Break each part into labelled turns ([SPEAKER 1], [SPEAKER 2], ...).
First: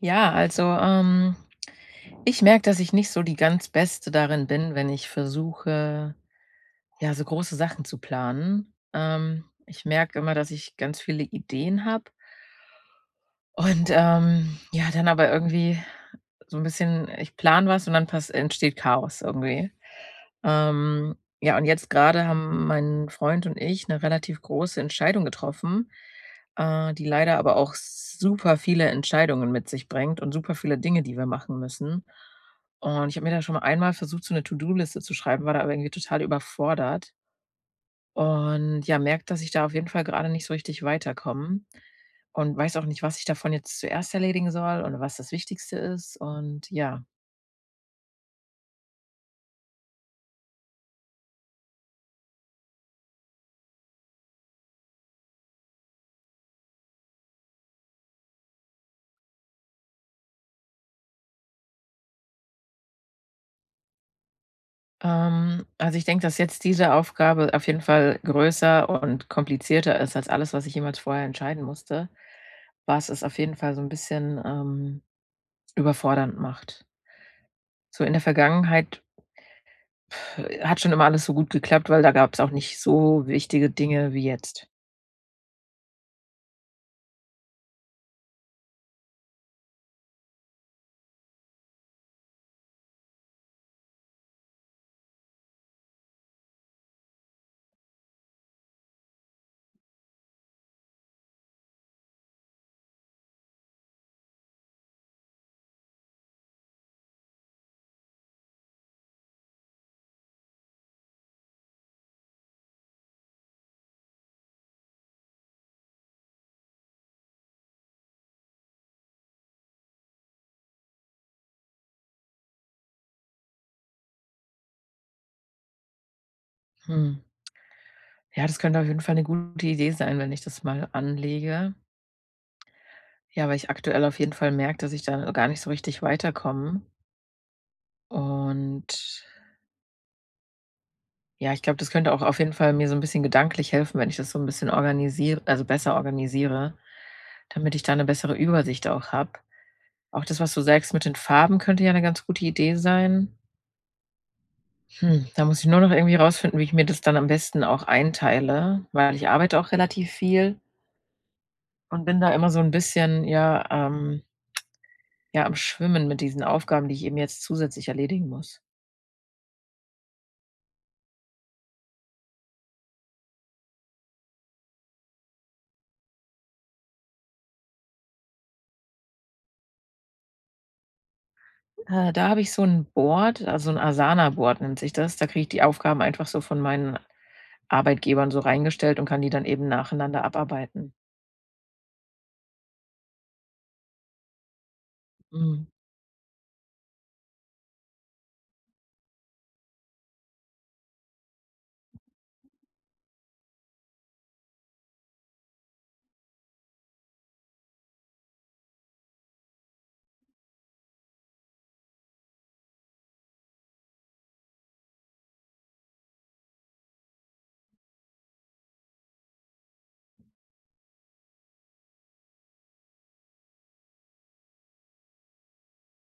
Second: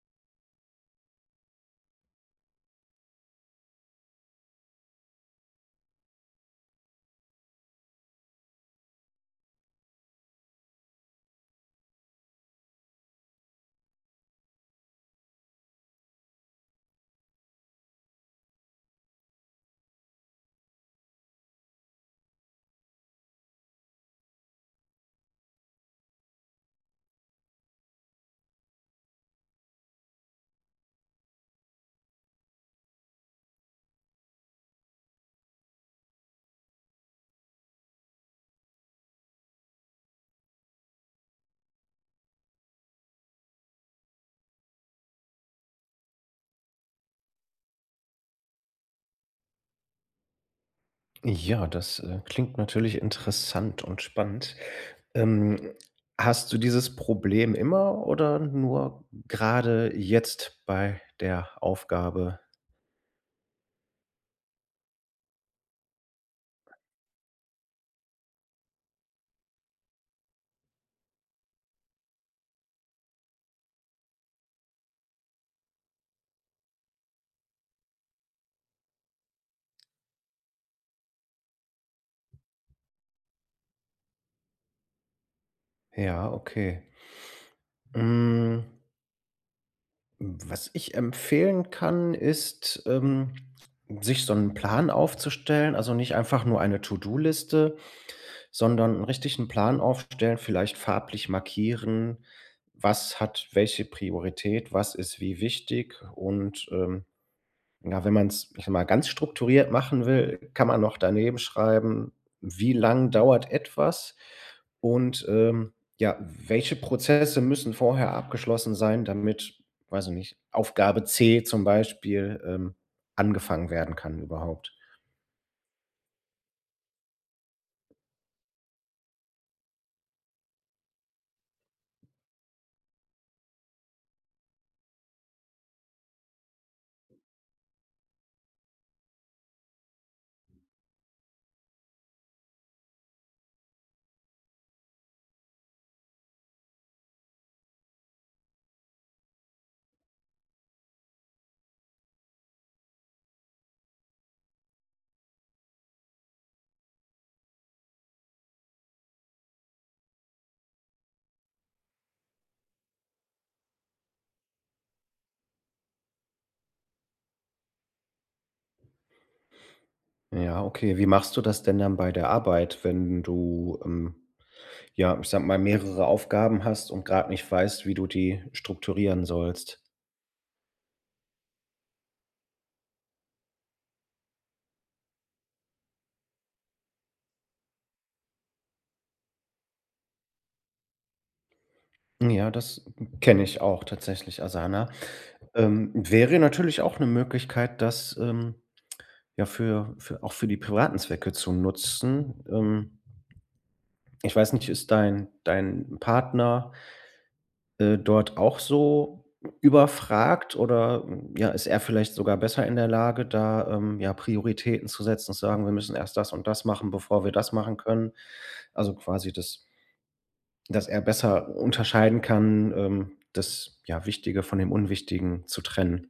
[SPEAKER 1] Ja, also, ähm, ich merke, dass ich nicht so die ganz Beste darin bin, wenn ich versuche, ja, so große Sachen zu planen. Ähm, ich merke immer, dass ich ganz viele Ideen habe und, ähm, ja, dann aber irgendwie so 'n bisschen ich plane was und dann pas entsteht Chaos irgendwie. Ähm, ja, und jetzt grade haben mein Freund und ich 'ne relativ große Entscheidung getroffen, äh, die leider aber auch super viele Entscheidungen mit sich bringt und super viele Dinge, die wir machen müssen. Und ich habe mir da schon einmal versucht, so 'ne To-do-Liste zu schreiben, war da irgendwie total überfordert. Und, ja, merke, dass ich da auf jeden Fall grade nicht so richtig weiterkomme und weiß auch nicht, was ich davon jetzt zuerst erledigen soll oder was das Wichtigste ist und, ja.
[SPEAKER 2] Ja, das, äh, klingt natürlich interessant und spannend. Ähm, hast du dieses Problem immer oder nur grade jetzt bei der Aufgabe?
[SPEAKER 1] Ähm, also, ich denke, dass jetzt diese Aufgabe auf jeden Fall größer und komplizierter ist als alles, was ich jemals vorher entscheiden musste, was es auf jeden Fall so 'n bisschen, ähm, überfordernd macht. So in der Vergangenheit, äh, hat schon immer alles so gut geklappt, weil da gab's auch nicht so wichtige Dinge wie jetzt.
[SPEAKER 2] Ja, okay. Hm. Hm, was ich empfehlen kann, ist, ähm, sich so 'n Plan aufzustellen. Also, nicht einfach nur eine To-do-Liste, sondern 'n richtigen Plan aufstellen, vielleicht farblich markieren: „Was hat welche Priorität, was ist wie wichtig?“ Und, ähm, ja, wenn man's, äh, mal, ganz strukturiert machen will, kann man noch daneben schreiben: „Wie lang dauert etwas?“ Und, ähm, ja, welche Prozesse müssen vorher abgeschlossen sein, damit weiß ich nicht Aufgabe C zum Beispiel, ähm, angefangen werden kann überhaupt?
[SPEAKER 1] Hm. Ja, das könnte auf jeden Fall 'ne gute Idee sein, wenn ich das mal anlege. Ja, weil ich aktuell auf jeden Fall merke, dass ich da gar nicht so richtig weiterkomme. Und ja, ich glaube, das könnte auch auf jeden Fall mir so 'n bisschen gedanklich helfen, wenn ich das so 'n bisschen organisier also, besser organisiere, damit ich da 'ne bessere Übersicht auch habe. Auch das, was du sagst, mit den Farben könnte ja 'ne ganz gute Idee sein. Hm, da muss ich nur noch irgendwie rausfinden, wie ich mir das dann am besten auch einteile, weil ich arbeite auch relativ viel und bin da immer so 'n bisschen, ja, ähm ja, am Schwimmen mit diesen Aufgaben, die ich eben jetzt zusätzlich erledigen muss.
[SPEAKER 2] Ja, okay. Wie machst du das denn dann bei der Arbeit, wenn du, ähm, ja, ich sage mal, mehrere Aufgaben hast und grad nicht weißt, wie du die strukturieren sollst?
[SPEAKER 1] Äh, da habe ich so 'n Board, also, 'n Asana-Board nennt sich das. Da kriege ich die Aufgaben einfach so von meinen Arbeitgebern so reingestellt und kann die dann eben nacheinander abarbeiten.
[SPEAKER 2] Hm, ja, das k kenne ich auch tatsächlich, Asana.
[SPEAKER 1] Mhm.
[SPEAKER 2] Ähm, wäre natürlich auch 'ne Möglichkeit, das, ähm, ja, für für auch für die privaten Zwecke zu nutzen. Ähm, ich weiß nicht, ist dein dein Partner äh, dort auch so überfragt? Oder, hm, ja, ist er vielleicht sogar besser in der Lage, da, ähm, ja, Prioritäten zu setzen und zu sagen: „Wir müssen erst das und das machen, bevor wir das machen können“? Also, quasi, dass dass er besser unterscheiden kann, ähm, das, ja, Wichtige von dem Unwichtigen zu trennen.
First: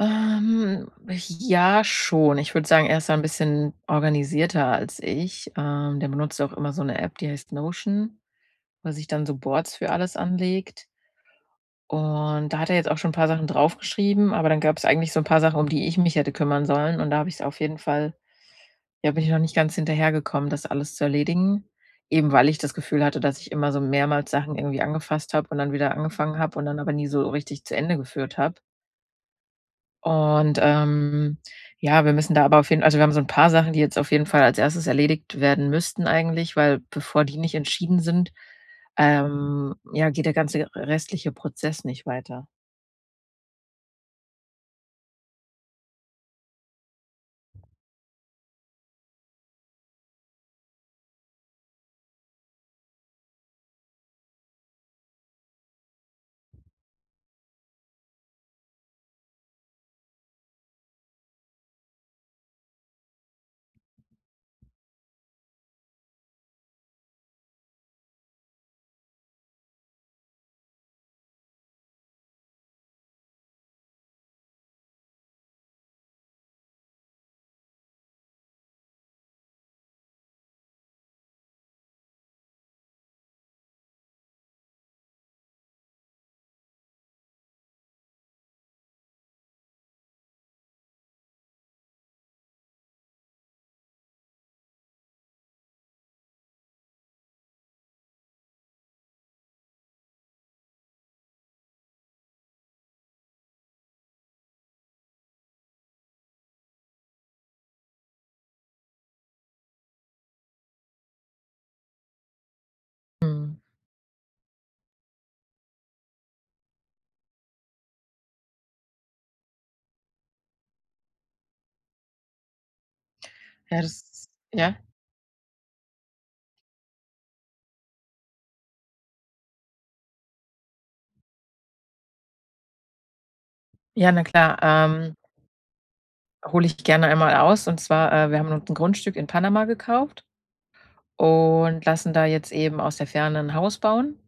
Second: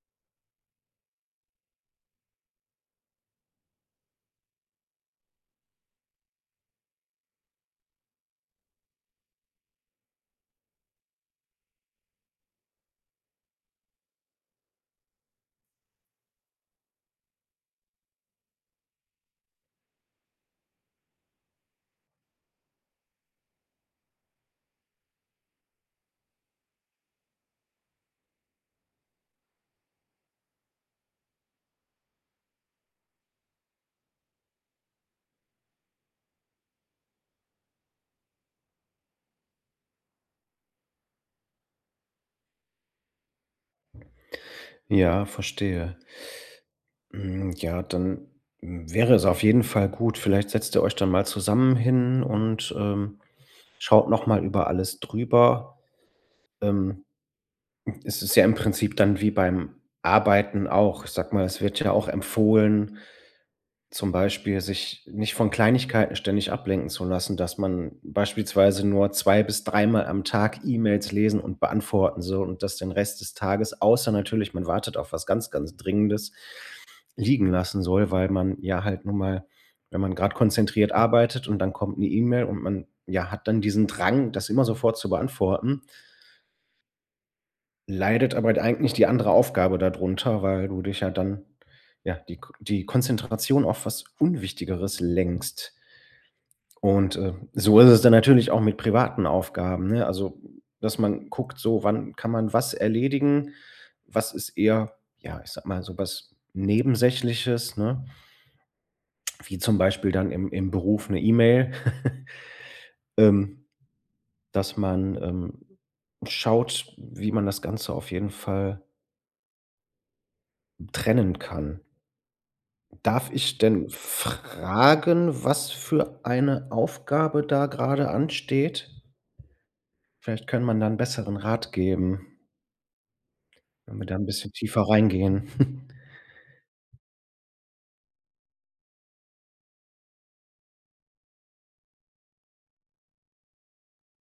[SPEAKER 1] Ähm, ja schon. Ich würde sagen, er ist da 'n bisschen organisierter als ich. Ähm, der benutzt auch immer so 'ne App, die heißt Notion, wo er sich dann so Boards für alles anlegt. Und da hat er jetzt auch schon 'n paar Sachen draufgeschrieben, aber dann gab's eigentlich so 'n paar Sachen, um die ich mich hätte kümmern sollen. Und da habe ich's auf jeden Fall ja, bin ich noch nicht ganz hinterhergekommen, das alles zu erledigen. Eben weil ich das Gefühl hatte, dass ich immer so mehrmals Sachen irgendwie angefasst habe und dann wieder angefangen habe und dann aber nie so richtig zu Ende geführt habe. Und, ähm, ja, wir müssen da aber auf jeden also, wir haben so 'n paar Sachen, die jetzt auf jeden Fall als 1. erledigt werden müssten eigentlich, weil bevor die nicht entschieden sind, ähm, ja, geht der ganze r restliche Prozess nicht weiter.
[SPEAKER 2] Ja, verstehe. Hm, ja, dann, hm, wäre es auf jeden Fall gut vielleicht setzt ihr euch dann mal zusammen hin und, ähm, schaut noch mal über alles drüber. Ähm, hm, es ist ja im Prinzip dann wie beim Arbeiten auch. Ich sage mal, es wird ja auch empfohlen, zum Beispiel sich nicht von Kleinigkeiten ständig ablenken zu lassen, dass man beispielsweise nur zwei bis dreimal am Tag E-Mails lesen und beantworten soll und das den Rest des Tages, außer natürlich, man wartet auf was ganz, ganz Dringendes, liegen lassen soll, weil man ja halt nun mal wenn man grad konzentriert arbeitet und dann kommt 'ne E-Mail und man, ja, hat dann diesen Drang, das immer sofort zu beantworten leidet aber d eigentlich die andere Aufgabe da drunter, weil du dich ja dann ja, die K die Konzentration auf was Unwichtigeres lenkst. Und, äh, so ist es dann natürlich auch mit privaten Aufgaben, ne? Also, dass man guckt so: „Wann kann man was erledigen? Was ist eher, ja, ich sage mal, so was Nebensächliches“, ne? Wie zum Beispiel dann im im Beruf 'ne E-Mail.
[SPEAKER 1] Mhm.
[SPEAKER 2] Ähm, dass man, ähm, schaut, wie man das Ganze auf jeden Fall hm, trennen kann. Darf ich
[SPEAKER 1] Ja,
[SPEAKER 2] denn
[SPEAKER 1] das s ja.
[SPEAKER 2] fragen, was für eine Aufgabe da grade ansteht? Vielleicht könnte man da 'n besseren Rat geben wenn wir
[SPEAKER 1] Ja,
[SPEAKER 2] da
[SPEAKER 1] na
[SPEAKER 2] 'n bisschen
[SPEAKER 1] klar.
[SPEAKER 2] tiefer
[SPEAKER 1] Ähm,
[SPEAKER 2] reingehen.
[SPEAKER 1] hole ich gerne einmal aus. Und zwar, äh, wir haben uns 'n Grundstück in Panama gekauft und lassen da jetzt eben aus der Ferne 'n Haus bauen.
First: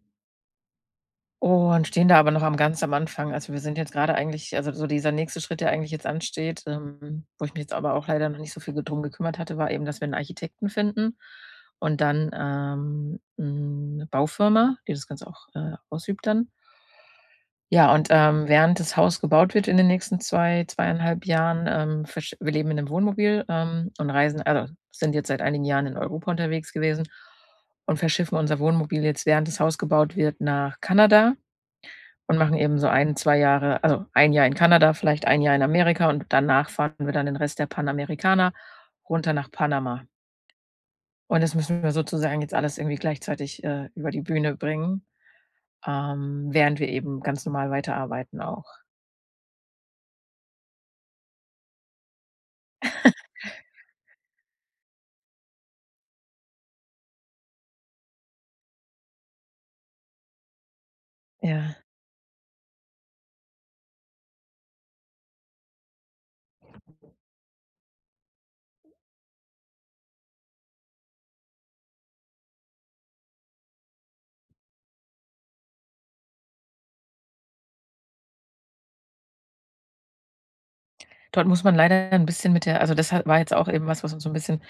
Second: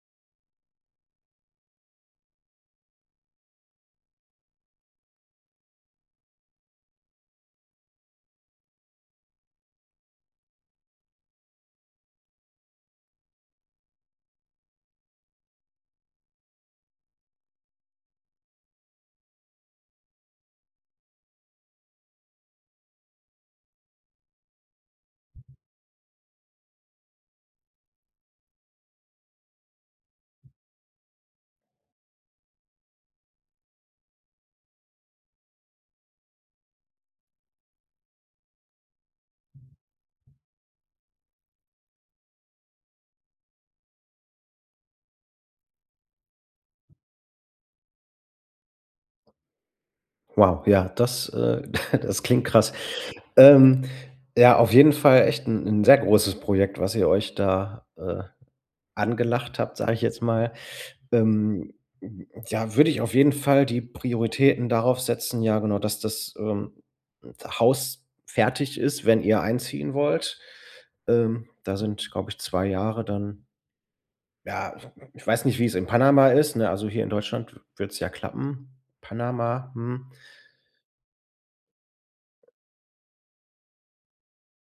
[SPEAKER 1] Und stehen da aber noch am ganz am Anfang. Also, wir sind jetzt grade eigentlich also, so dieser nächste Schritt, der eigentlich jetzt ansteht, ähm, wo ich mich jetzt aber auch leider noch nicht so viel ge drum gekümmert hatte, war eben, dass wir 'n Architekten finden und dann, ähm, 'ne Baufirma, die das Ganze auch, äh, ausübt dann. Ja, und, ähm, während das Haus gebaut wird in den nächsten 2, 2 1/2 Jahren, ähm, versch wir leben in 'nem Wohnmobil, ähm, und reisen also, sind jetzt seit einigen Jahren in Europa unterwegs gewesen und verschiffen unser Wohnmobil jetzt, während das Haus gebaut wird, nach Kanada, und machen eben so 1, 2 Jahre also, 1 Jahr in Kanada, vielleicht 1 Jahr in Amerika und danach fahren wir dann den Rest der Panamericana runter nach Panama. Und das müssen wir sozusagen jetzt alles irgendwie gleichzeitig, äh, über die Bühne bringen, ähm, während wir eben ganz normal weiterarbeiten auch.
[SPEAKER 2] Wow. Ja, das, äh das klingt krass. Ähm, ja, auf jeden Fall echt 'n 'n sehr großes Projekt, was ihr euch da, äh, angelacht habt, sage ich jetzt mal. Ähm,
[SPEAKER 1] Ja.
[SPEAKER 2] hm, ja, würde ich auf jeden Fall die Prioritäten darauf setzen ja, genau, dass das, ähm, Haus fertig ist, wenn ihr einziehen wollt. Ähm, da sind, glaube ich, 2 Jahre dann ja, ich weiß nicht, wie's in Panama ist, ne? Also, hier in Deutschland würde es ja klappen. Panama, hm.
[SPEAKER 1] Dort muss man leider ja 'n bisschen mit der also, das ha war jetzt auch eben was, was uns so 'n bisschen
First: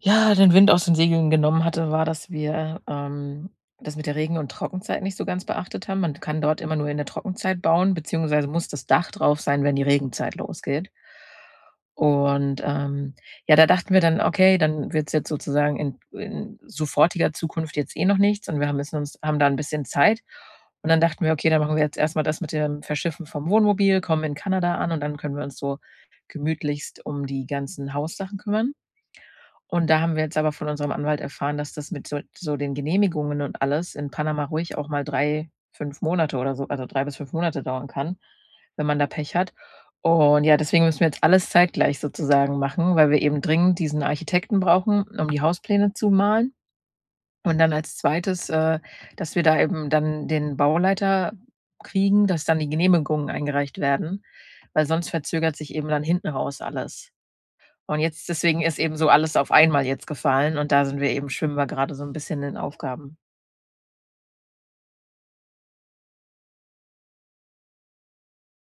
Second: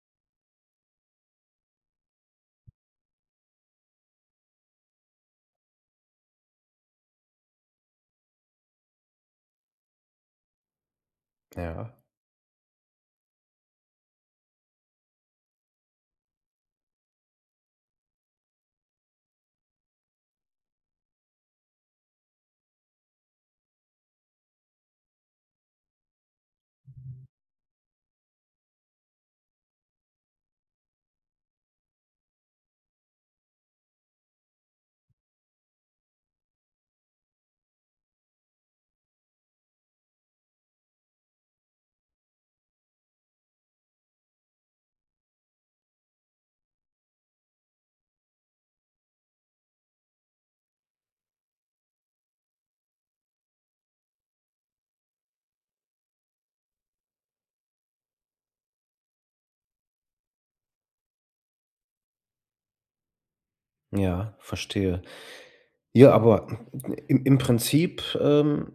[SPEAKER 1] ja, den Wind aus den Segeln genommen hatte, war, dass wir, ähm, das mit der Regen und Trockenzeit nicht so ganz beachtet haben. Man kann dort immer nur in der Trockenzeit bauen, beziehungsweise muss das Dach drauf sein, wenn die Regenzeit losgeht.
[SPEAKER 2] Ja.
[SPEAKER 1] Und, ähm, ja, da dachten wir dann: „Okay, dann wird's jetzt sozusagen in in sofortiger Zukunft jetzt eh noch nichts. Und wir haben jetzt uns haben da 'n bisschen Zeit.“ Und dann dachten wir: „Okay, dann machen wir jetzt erst mal das mit dem Verschiffen vom Wohnmobil, kommen in Kanada an und dann können wir uns so gemütlichst um die ganzen Haussachen kümmern.“ Und da haben wir jetzt aber von unserem Anwalt erfahren, dass das mit so so den Genehmigungen und alles in Panama ruhig auch mal 3, 5 Monate oder so also, 3 bis 5 Monate dauern kann, wenn man da Pech hat. Und ja, deswegen müssen wir jetzt alles zeitgleich sozusagen machen, weil wir eben dringend diesen Architekten brauchen, um die Hauspläne zu malen. Und dann als 2. äh, dass wir da eben dann den Bauleiter kriegen, dass dann die Genehmigungen eingereicht werden, weil sonst verzögert sich eben dann hinten raus alles. Und jetzt deswegen ist eben so alles auf einmal jetzt gefallen und da sind wir eben schwimmen wir grade so 'n bisschen in Aufgaben.
[SPEAKER 2] Ja, verstehe. Ja, aber im im Prinzip, ähm,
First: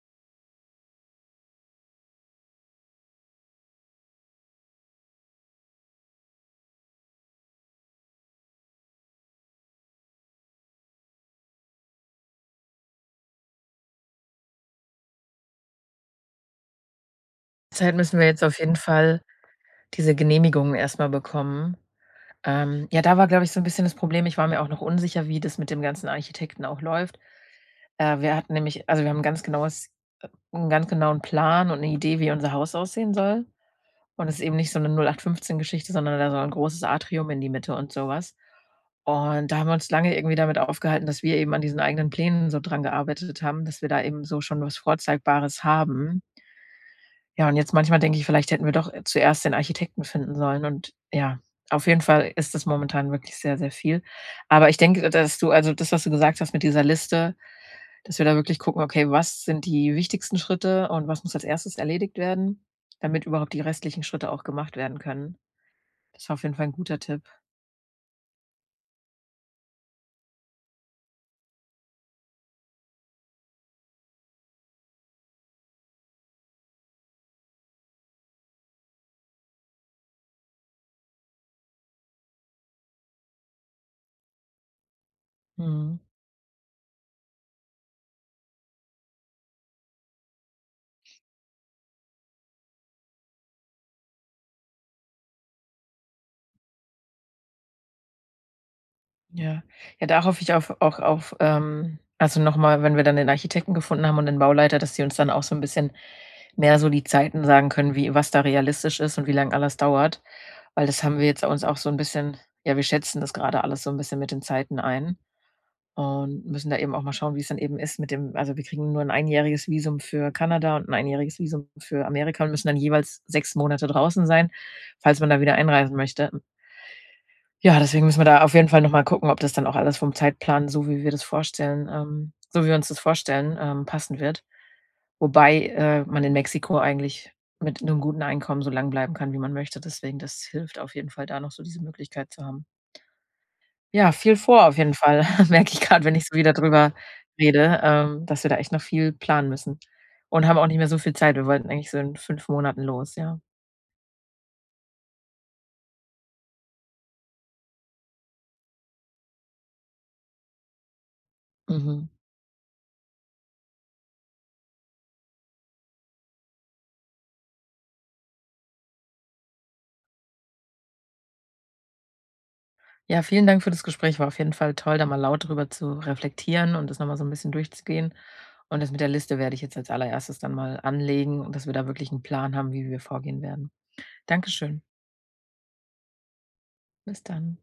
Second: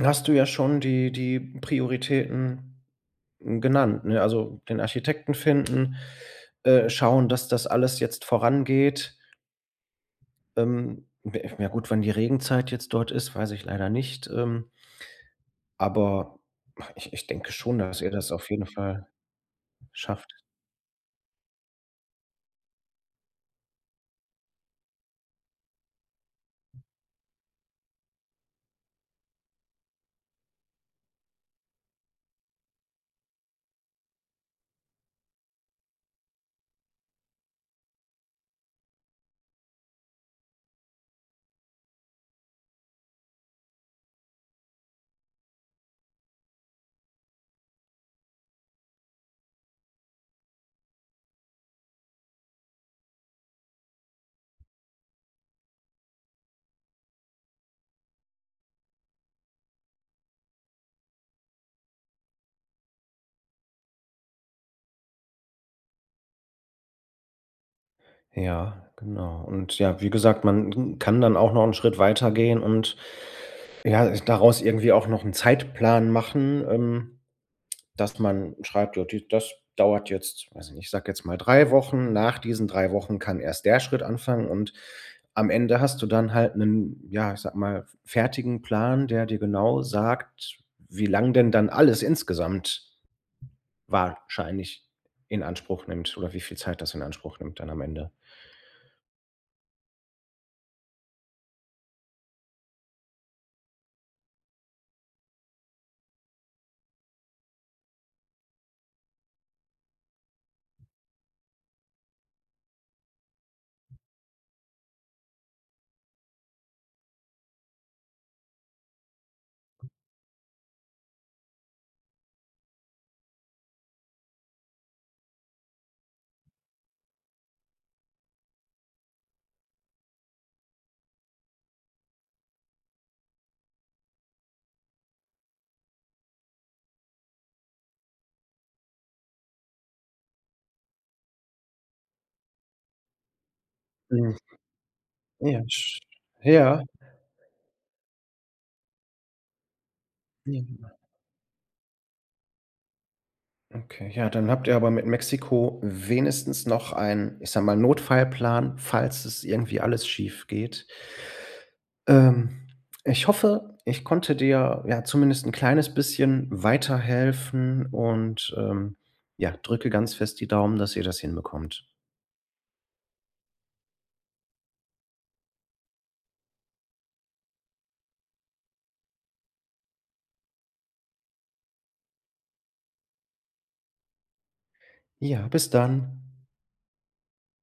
[SPEAKER 2] hast du ja schon die die Prioritäten genannt, ne? Also, den Architekten finden, äh, schauen, dass das alles jetzt vorangeht. Ähm, [unintelligible] ja gut, wenn die Regenzeit jetzt dort ist, weiß ich leider nicht, ähm aber ich ich denke schon,
[SPEAKER 1] Zeit
[SPEAKER 2] dass ihr
[SPEAKER 1] müssen wir
[SPEAKER 2] das
[SPEAKER 1] jetzt
[SPEAKER 2] auf
[SPEAKER 1] auf
[SPEAKER 2] jeden
[SPEAKER 1] jeden
[SPEAKER 2] Fall
[SPEAKER 1] Fall diese
[SPEAKER 2] schafft.
[SPEAKER 1] Genehmigungen erst mal bekommen. Ähm, ja, da war, glaube ich, so 'n bisschen das Problem. Ich war mir auch noch unsicher, wie das mit dem ganzen Architekten auch läuft. Äh, wir hatten nämlich also, wir haben 'n ganz genaues äh, 'n ganz genauen Plan und 'ne Idee, wie unser Haus aussehen soll. Und es ist eben nicht so 'ne 08/15- Geschichte, sondern da soll ein großes Atrium in die Mitte und sowas. Und da haben wir uns lange irgendwie damit aufgehalten, dass wir eben an diesen eigenen Plänen so dran gearbeitet haben, dass wir da eben so schon was Vorzeigbares haben. Ja, und jetzt manchmal denke ich: „Vielleicht hätten wir doch zuerst den Architekten finden sollen.“ Und, ja, auf jeden Fall ist das momentan wirklich sehr, sehr viel. Aber ich denke, d dass du also, das, was du gesagt hast mit dieser Liste, dass wir da wirklich gucken: „Okay, was sind die wichtigsten Schritte und was muss als 1. erledigt werden, damit überhaupt die restlichen Schritte auch gemacht werden können.“ Das war auf jeden Fall 'n guter Tipp.
[SPEAKER 2] Ja, genau. Und ja, wie gesagt, man kann dann auch noch 'n Schritt weitergehen und, ja, äh, daraus irgendwie auch noch 'n Zeitplan machen, ähm, dass man schreibt: „Ja, d das dauert jetzt weiß ich nicht, ich sage jetzt mal 3 Wochen. Nach diesen 3 Wochen kann erst der Schritt anfangen.“ Und am Ende
[SPEAKER 1] Mhm.
[SPEAKER 2] hast du dann halt 'nen, ja, ich sage mal, f fertigen Plan, der dir genau sagt, wie lang denn dann alles insgesamt wahrscheinlich in Anspruch nimmt oder wie viel Zeit das in Anspruch nimmt dann am Ende.
[SPEAKER 1] Ja. Ja, da hoffe ich auf auch auf, ähm also, noch mal, wenn wir dann den Architekten gefunden haben und den Bauleiter, dass die uns dann auch so 'n bisschen mehr so die Zeiten sagen können, wie was da realistisch ist und wie lang alles dauert. Weil das haben wir jetzt uns auch so 'n bisschen ja, wir schätzen das grade alles so 'n bisschen mit den Zeiten ein und müssen da eben auch mal schauen, wie's dann eben ist mit dem also, wir kriegen nur 'n einjähriges Visum für Kanada und 'n einjähriges Visum für Amerika und müssen dann jeweils 6 Monate draußen sein, falls man da wieder einreisen möchte. Hm Ja, deswegen müssen wir da auf jeden Fall noch mal gucken, ob das dann auch alles vom Zeitplan, so wie wir das vorstellen, ähm so wie wir uns das vorstellen, ähm, passen wird. Wobei, äh, man in Mexiko eigentlich mit 'nem guten Einkommen so lange bleiben kann, wie man möchte. Deswegen, das hilft auf jeden Fall da noch so diese Möglichkeit zu haben. Ja, viel
[SPEAKER 2] Mhm.
[SPEAKER 1] vor auf jeden Fall,
[SPEAKER 2] Ja,
[SPEAKER 1] merke ich
[SPEAKER 2] sch
[SPEAKER 1] grade, wenn ich so wieder
[SPEAKER 2] ja.
[SPEAKER 1] drüber rede, ähm, dass wir da echt noch viel planen müssen und haben auch nicht
[SPEAKER 2] Mhm.
[SPEAKER 1] mehr so viel Zeit. Wir wollten eigentlich so in 5 Monaten los, ja.
[SPEAKER 2] Okay. Ja, dann habt ihr aber mit Mexiko wenigstens noch ein, ich sage mal, Notfallplan, falls es irgendwie alles schiefgeht.
[SPEAKER 1] Mhm.
[SPEAKER 2] Ähm, ich hoffe, ich konnte dir, ja, zumindest 'n kleines bisschen weiterhelfen und, ähm, ja, drücke ganz fest die Daumen, dass ihr das hinbekommt.
[SPEAKER 1] Ja, vielen Dank für das Gespräch. War auf jeden Fall toll, da mal laut drüber zu reflektieren und das noch mal so 'n bisschen durchzugehen. Und das mit der Liste werde ich jetzt als Allererstes dann mal anlegen und dass wir da wirklich 'n Plan haben, wie wir vorgehen werden. Danke schön.
[SPEAKER 2] Ja, bis dann.
[SPEAKER 1] Bis dann.